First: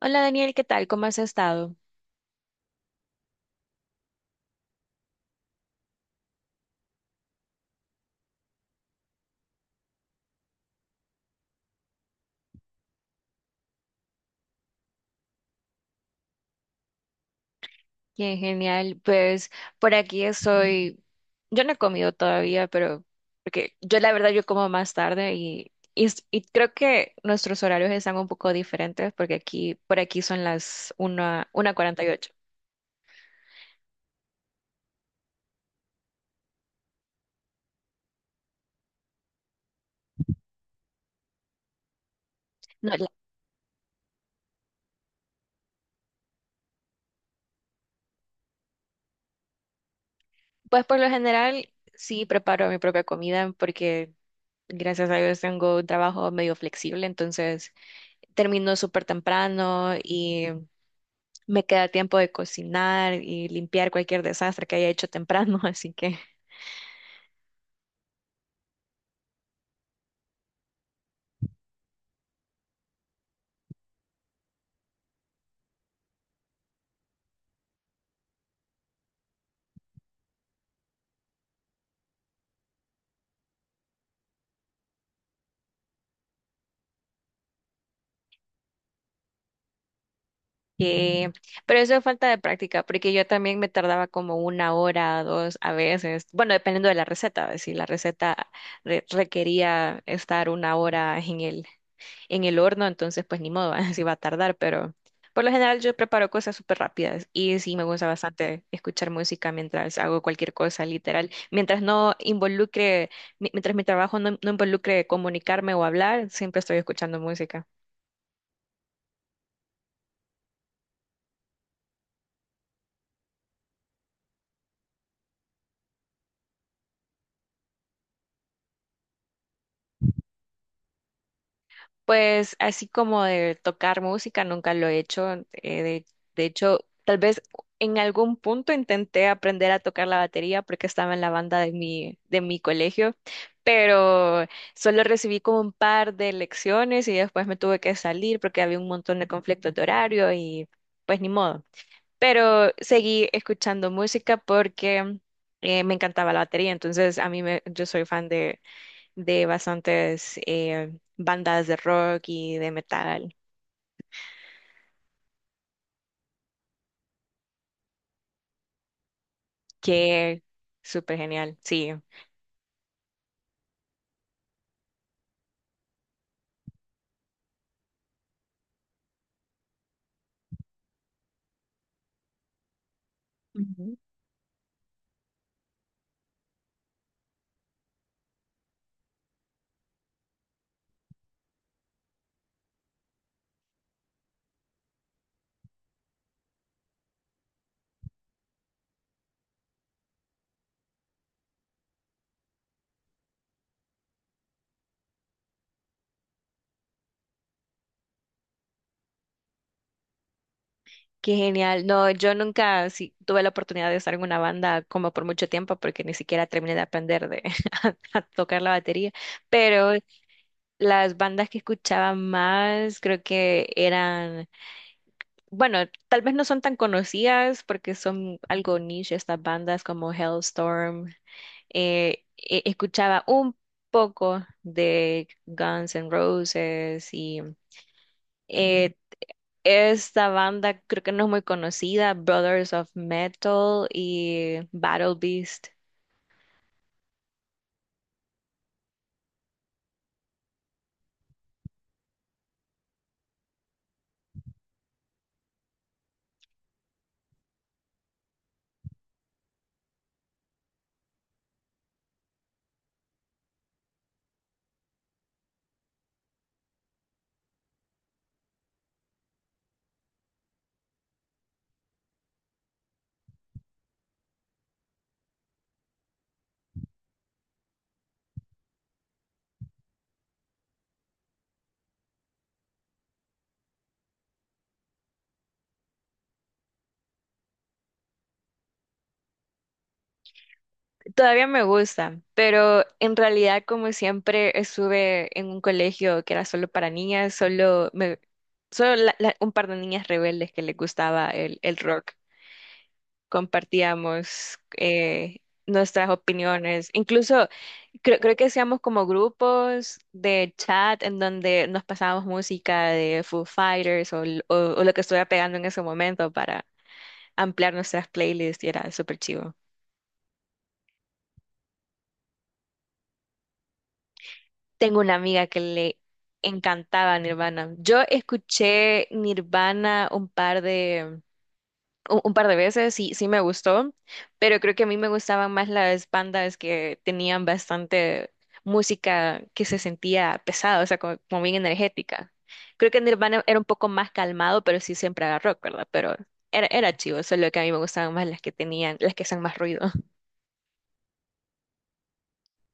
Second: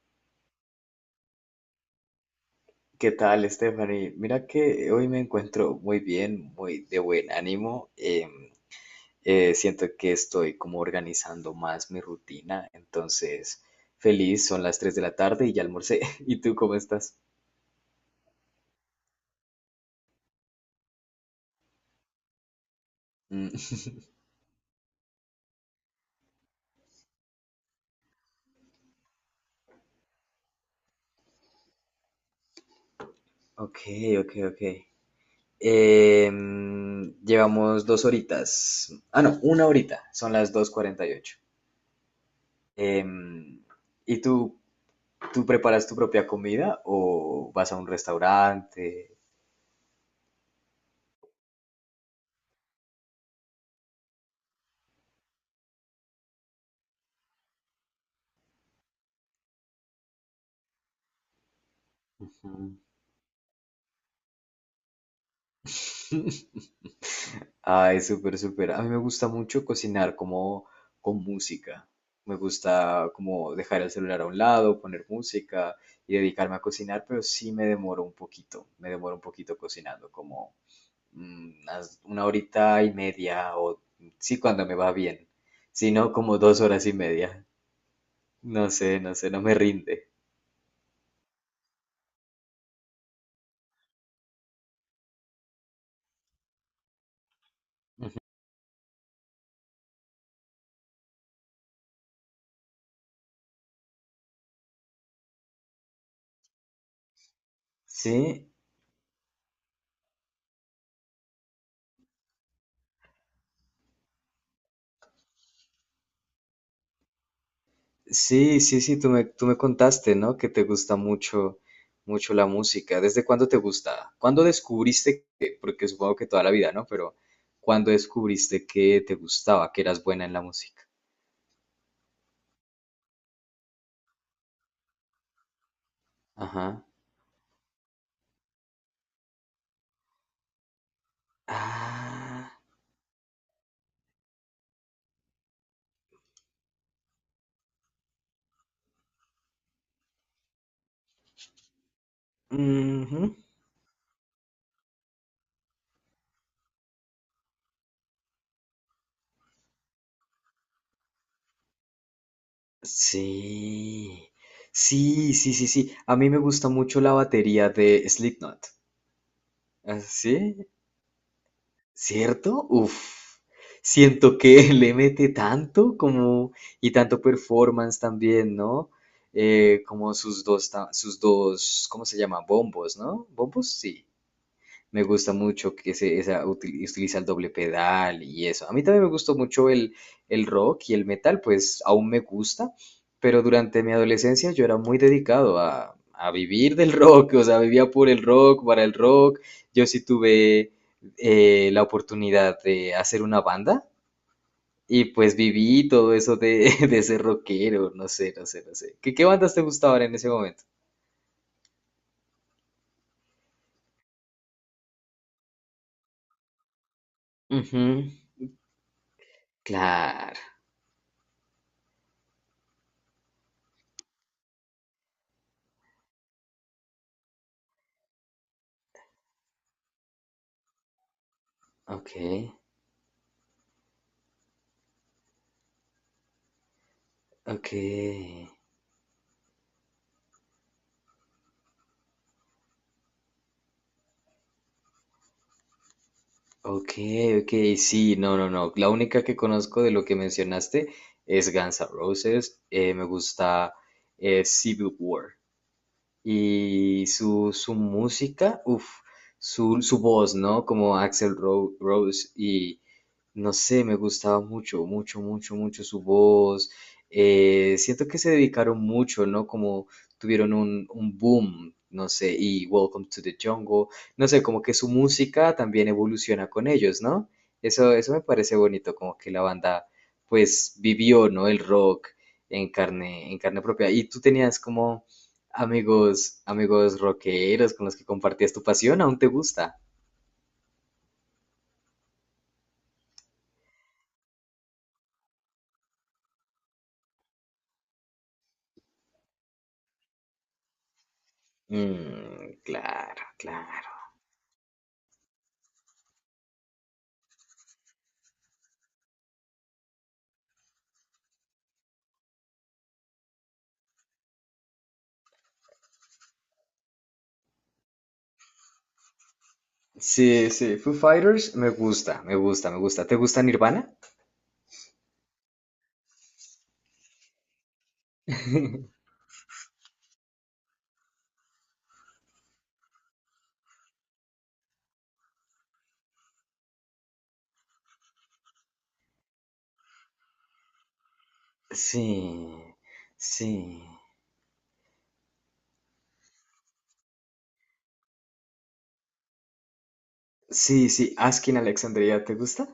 Hola Daniel, ¿qué tal? ¿Cómo has estado? ¿Qué tal, Stephanie? Mira que hoy me encuentro muy bien, muy de buen ánimo. Siento que estoy como organizando más mi rutina, entonces feliz, son las 3 de la tarde y ya almorcé. ¿Y tú cómo estás? Bien, genial. Pues por aquí estoy. Yo no he comido todavía, pero Mm, porque yo la verdad yo como más tarde y creo que nuestros horarios están un poco diferentes porque aquí por aquí son las 1, 1:48. ok, ok. Llevamos dos horitas. Ah, no, una horita, son las 2:48. No, la- Em, ¿Y tú preparas tu propia comida o vas a un restaurante? pues por lo general sí preparo mi propia comida porque gracias a Dios tengo un trabajo medio flexible, entonces termino súper temprano. Me queda tiempo de Mm. cocinar y limpiar cualquier desastre que haya hecho temprano, así que... Ay, súper, súper. A mí me gusta mucho cocinar como con música. Me gusta como dejar el celular a un lado, poner música y dedicarme a cocinar, pero sí me demoro un poquito. Me demoro un poquito cocinando, como una horita y media o sí cuando me va bien. Si no, como dos horas y media. No sé, no sé, no me rinde. que- pero eso es falta de práctica, porque yo también me tardaba como una hora, dos a veces, bueno, dependiendo de la receta, ¿ves? Si la receta requería estar una hora en el horno, entonces pues ni modo, así va a tardar, pero por lo general yo preparo cosas súper rápidas y sí me gusta Sí, bastante escuchar música mientras hago cualquier cosa, literal, mientras no involucre, mientras mi trabajo no involucre comunicarme o hablar, siempre estoy escuchando música. sí, sí, sí, tú me contaste, ¿no? Que te gusta mucho, mucho la música. ¿Desde cuándo te gusta? ¿Cuándo descubriste que, porque supongo que toda la vida, ¿no? Pero ¿cuándo descubriste que te gustaba, que eras buena en la música? Pues así como de tocar música, nunca lo he hecho. De hecho, Ajá. tal vez en algún punto intenté aprender a tocar la batería porque estaba en la banda de mi, de Ah, mi colegio, pero solo recibí como un par de lecciones y después me tuve que salir porque había un montón de conflictos de horario y pues ni modo. Pero seguí ujú. escuchando música porque me encantaba la batería, entonces yo soy fan de bastantes bandas de rock y de metal. Sí. Sí, sí, sí, sí. A mí me gusta mucho la batería de Slipknot. ¿Ah, sí? Qué súper genial, sí. ¿Cierto? Uf, siento que le mete tanto como y tanto performance también, ¿no? Como sus dos, sus dos, ¿cómo se llama? Bombos, ¿no? ¿Bombos? Ujú. Sí. Me gusta mucho que se, esa, utiliza el doble pedal y eso. A mí también me gustó mucho el rock y el metal, pues aún me gusta, pero durante mi adolescencia yo era muy dedicado a vivir del rock, o sea, vivía por el rock, para el rock. Yo sí tuve la oportunidad de hacer una banda y pues viví todo eso de, de ser rockero, no sé, no sé, no sé. ¿Qué, qué bandas te gustaban en ese momento? Qué genial. No, yo nunca, sí, tuve la oportunidad de estar en una banda como por mucho tiempo porque ni siquiera terminé de aprender Ujú, a tocar la batería, pero claro, las bandas que escuchaba más creo que eran, bueno, tal vez no son tan conocidas porque son algo niche, estas bandas como Hellstorm. ok, Escuchaba un poco de Guns N' Roses y ok. eh, esta banda creo que no es muy conocida, Brothers of Metal y Battle Beast. Ok, ok, sí, no, no, no. La única que conozco de lo que mencionaste es Guns N' Roses. Me gusta, Civil War. Y su música, uff, su voz, ¿no? Como Axel Rose y no sé, me gustaba mucho, mucho, mucho, mucho su voz. Siento que se dedicaron mucho, ¿no? Como tuvieron un boom, no sé, y Welcome to the Jungle, no sé, como que su música también evoluciona con ellos, ¿no? Eso me parece bonito, como que la banda, pues, vivió, ¿no? El rock en carne propia. Y tú tenías como amigos, amigos rockeros con los que compartías tu pasión, ¿aún te gusta? Todavía me gusta, pero en realidad como siempre estuve en un colegio que era solo para niñas, solo me, solo la- la- un par de niñas rebeldes que les gustaba el rock. Mm, claro, claro. Compartíamos nuestras opiniones. Incluso creo que hacíamos como grupos de chat en donde nos pasábamos música de Foo Fighters o lo que estuviera pegando en ese momento para ampliar nuestras playlists y era súper chivo. Sí, sí, Foo Fighters me gusta, me gusta, me gusta. ¿Te gusta Nirvana? Tengo una amiga que le encantaba Nirvana. Yo escuché Nirvana un par de... un par de veces, sí, sí me gustó, pero creo que a mí me gustaban más las bandas que tenían bastante música que se sentía pesada, o sea, como, como bien Sí, energética. Creo que Nirvana sí, era un poco más calmado, pero sí, siempre era rock, ¿verdad? Pero era, era chivo, solo que a mí me gustaban más las que tenían, las que hacían más ruido. sí, sí. Askin Alexandria, ¿te gusta?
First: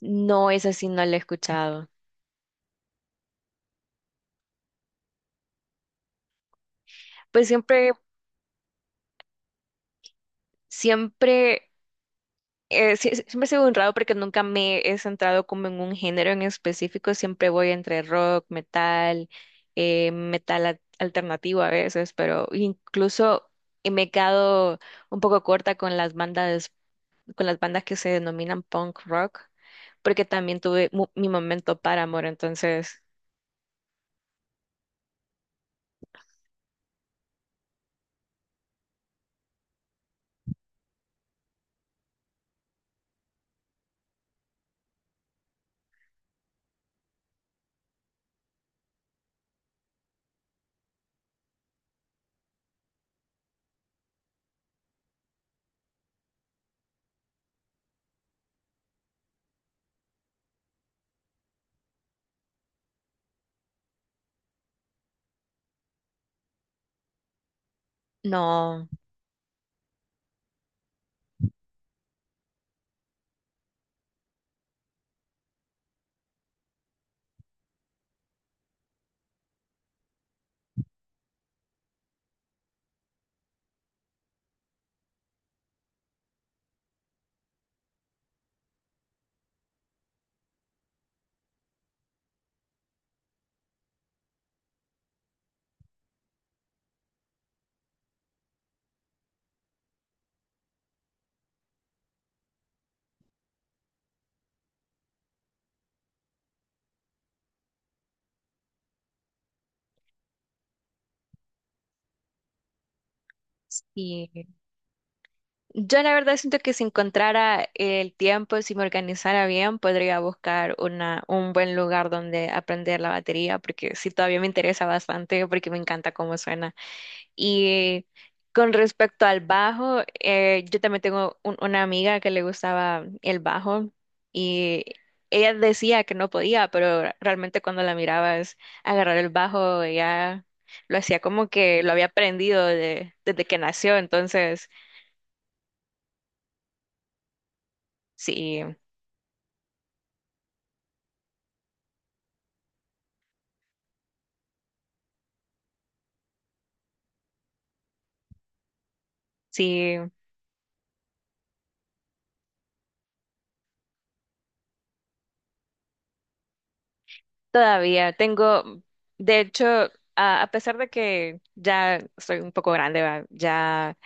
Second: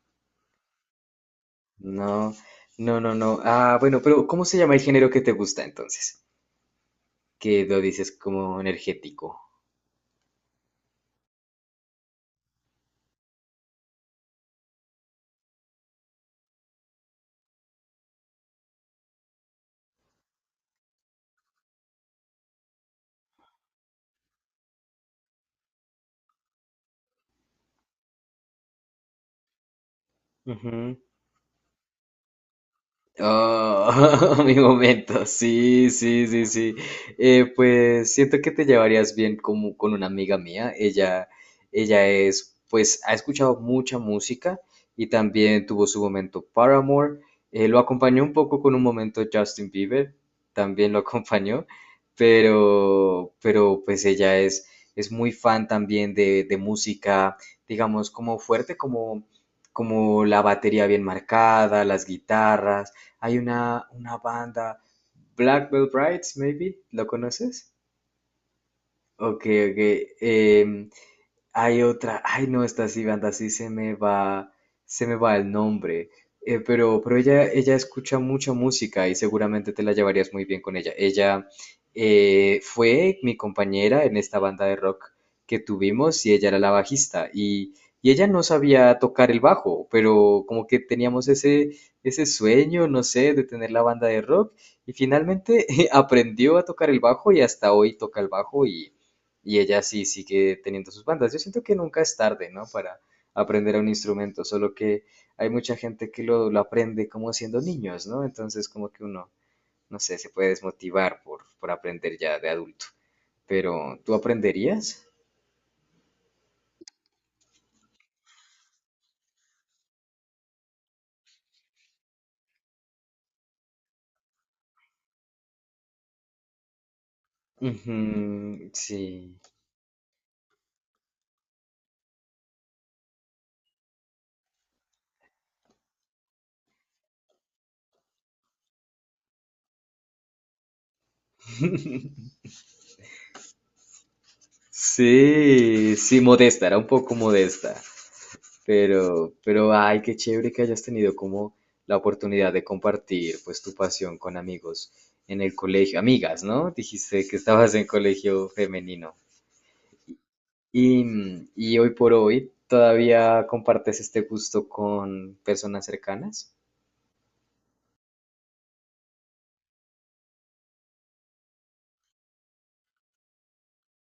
No, esa sí no la he escuchado. No, no, no, no. Ah, bueno, pero ¿cómo se llama el género que te gusta entonces? Pues Que lo siempre, dices como energético. siempre. Siempre he sido un raro porque nunca me he centrado como en un género en específico, siempre voy entre rock, metal, metal alternativo a veces, pero incluso me he quedado un poco corta con las bandas que se denominan punk rock, porque también tuve mi momento Paramore, entonces Oh, mi momento, sí, sí, sí, sí. Pues siento que te llevarías bien como con una amiga mía. Ella es, pues, ha escuchado mucha música y también tuvo su momento Paramore. Lo acompañó un poco con un momento Justin Bieber, también lo acompañó, pero pues ella es muy fan también de música, digamos, como fuerte, como, como la batería bien marcada, las guitarras. Hay una banda, Black Veil Brides, maybe, ¿lo conoces? no, Ok, ok. Hay otra, ay no, esta sí, banda, sí se me va el nombre. Pero ella escucha mucha música y seguramente te la llevarías muy bien con ella. Ella, fue mi compañera en esta banda de rock que tuvimos y ella era la bajista y ella no sabía tocar el bajo, pero como que teníamos ese, ese sueño, no sé, de tener la banda de rock y finalmente aprendió a tocar el bajo y hasta hoy toca el bajo y ella sí sigue teniendo sus bandas. Yo siento que nunca es tarde, ¿no? Para aprender un instrumento, solo que hay mucha gente que lo aprende como siendo niños, ¿no? Entonces como que uno, no sé, se puede desmotivar por aprender ya de adulto. Pero, ¿tú sí. aprenderías? Yo la verdad siento que si encontrara el tiempo, si me organizara bien, podría buscar un buen lugar donde aprender la batería, porque sí, todavía me interesa bastante, porque me encanta cómo suena. Ujú, Y con sí. respecto al bajo, yo también tengo una amiga que le gustaba el bajo y ella decía que no podía, pero realmente cuando la mirabas agarrar el bajo, ella lo hacía como que lo había aprendido desde que nació, entonces... Sí, sí, modesta, era un poco modesta. Sí, Pero, ay, qué chévere que hayas tenido como la oportunidad de compartir pues tu pasión con amigos en el colegio, amigas, ¿no? Dijiste que estabas en colegio femenino. sí, Y, mm, y hoy por hoy, ¿todavía compartes este gusto con personas cercanas? todavía tengo, de hecho, a pesar de que ya soy un poco grande, ¿va? Ya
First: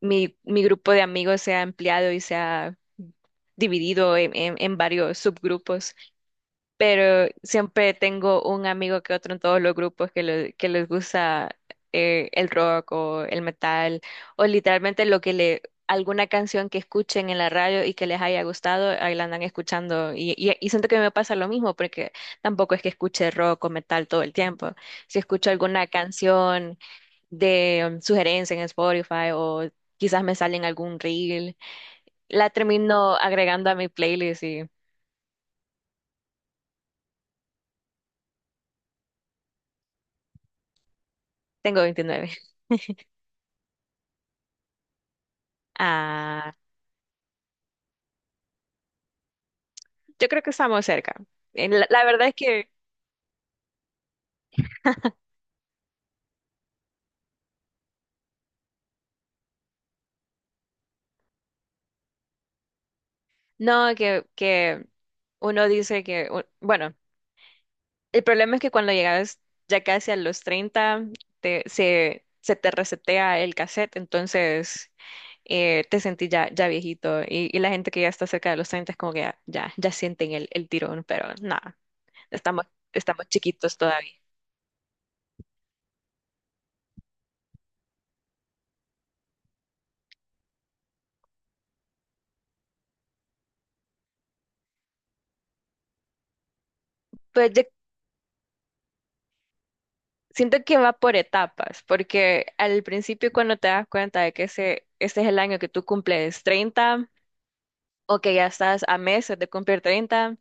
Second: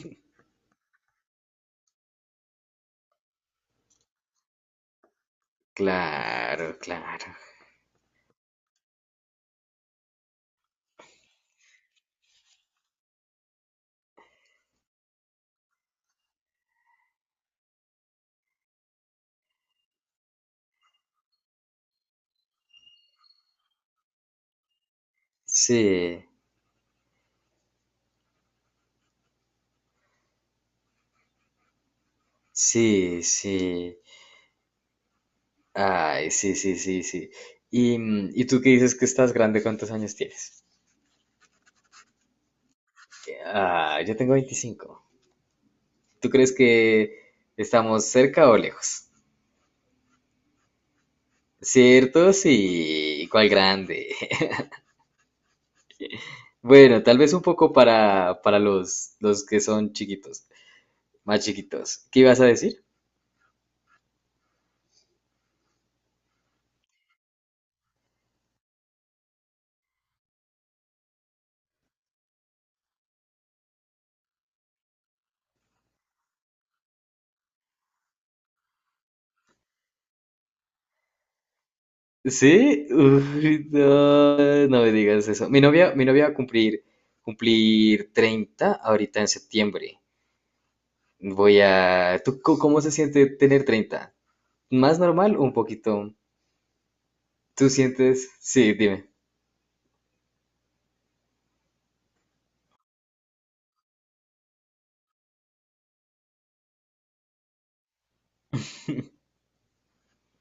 mi grupo de amigos se ha ampliado y se ha dividido en, en varios subgrupos. Claro, Pero claro. siempre tengo un amigo que otro en todos los grupos que, que les gusta el rock o el metal o literalmente lo que le, alguna canción que escuchen en la radio y que les haya gustado, ahí la andan escuchando y siento que me pasa lo mismo porque tampoco es que escuche rock o metal todo el tiempo. Si escucho alguna Sí, canción de sugerencia en Spotify o quizás me sale en algún reel, la termino sí, agregando a mi sí. playlist y Ay, sí, sí, sí, sí. Y, mm, ¿y tú qué dices que estás grande? ¿Cuántos años tienes? tengo 29. Ah, yo tengo 25. ¿Tú crees que estamos cerca o lejos? Yo creo que estamos cerca. La verdad ¿Cierto? es que Sí, cuál grande. Bueno, tal vez un poco para los que son chiquitos, más chiquitos. ¿Qué ibas a decir? no, que uno dice que, bueno, el problema es que cuando llegas ya casi a los 30 se te resetea el cassette, entonces te sentís ya, ya viejito. Y la gente que ya está cerca de los 30 es como que ya, ya, ya sienten el tirón, pero nada, estamos, Sí, estamos uy, chiquitos todavía. no, no me digas eso. Mi novia va a cumplir 30 ahorita en septiembre. Voy a... ¿Tú cómo se siente tener 30? ¿Más normal o un poquito? Pues yo ¿Tú sientes? Sí, dime. siento que va por etapas, porque al principio cuando te das cuenta de que ese es el año que tú cumples 30 o que ya estás a meses de cumplir 30,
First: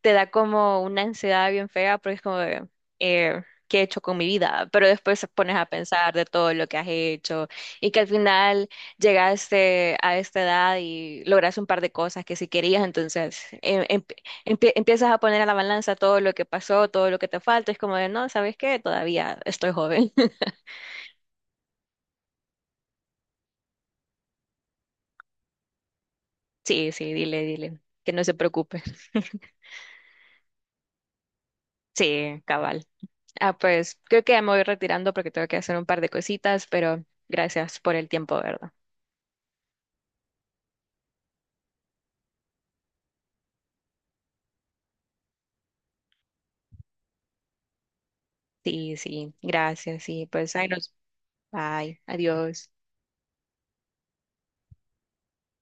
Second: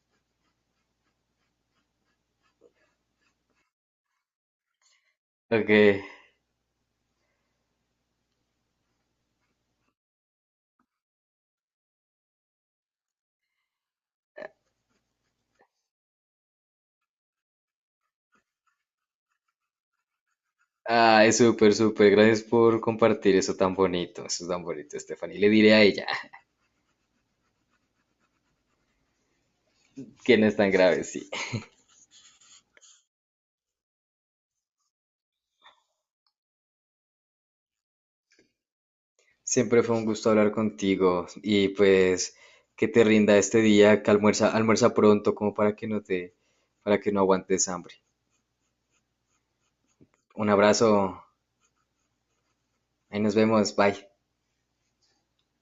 te da como una ansiedad bien fea porque es como, de, eh, ¿qué he hecho con mi vida? Pero después te pones a Ok. pensar de todo lo que has hecho y que al final llegaste a esta edad y lograste un par de cosas que sí querías, entonces empiezas a poner a la balanza todo lo que pasó, todo lo que te falta, es como de, no, ¿sabes qué? Todavía estoy joven. Ay, súper, súper. Gracias por compartir eso tan bonito. Eso es tan bonito, Stephanie. Le diré a ella Sí, sí, dile, dile, que no se preocupe. que no es tan grave, sí. Sí, cabal. Ah, pues creo que ya me voy retirando porque tengo que hacer un par de cositas, pero gracias por el tiempo, ¿verdad? Siempre fue un gusto hablar contigo y pues que te rinda este día, que almuerza, almuerza pronto como para que no te, para que no aguantes hambre. Sí, sí, gracias, sí, Un pues ahí nos, abrazo. bye, adiós. Ahí nos vemos. Bye.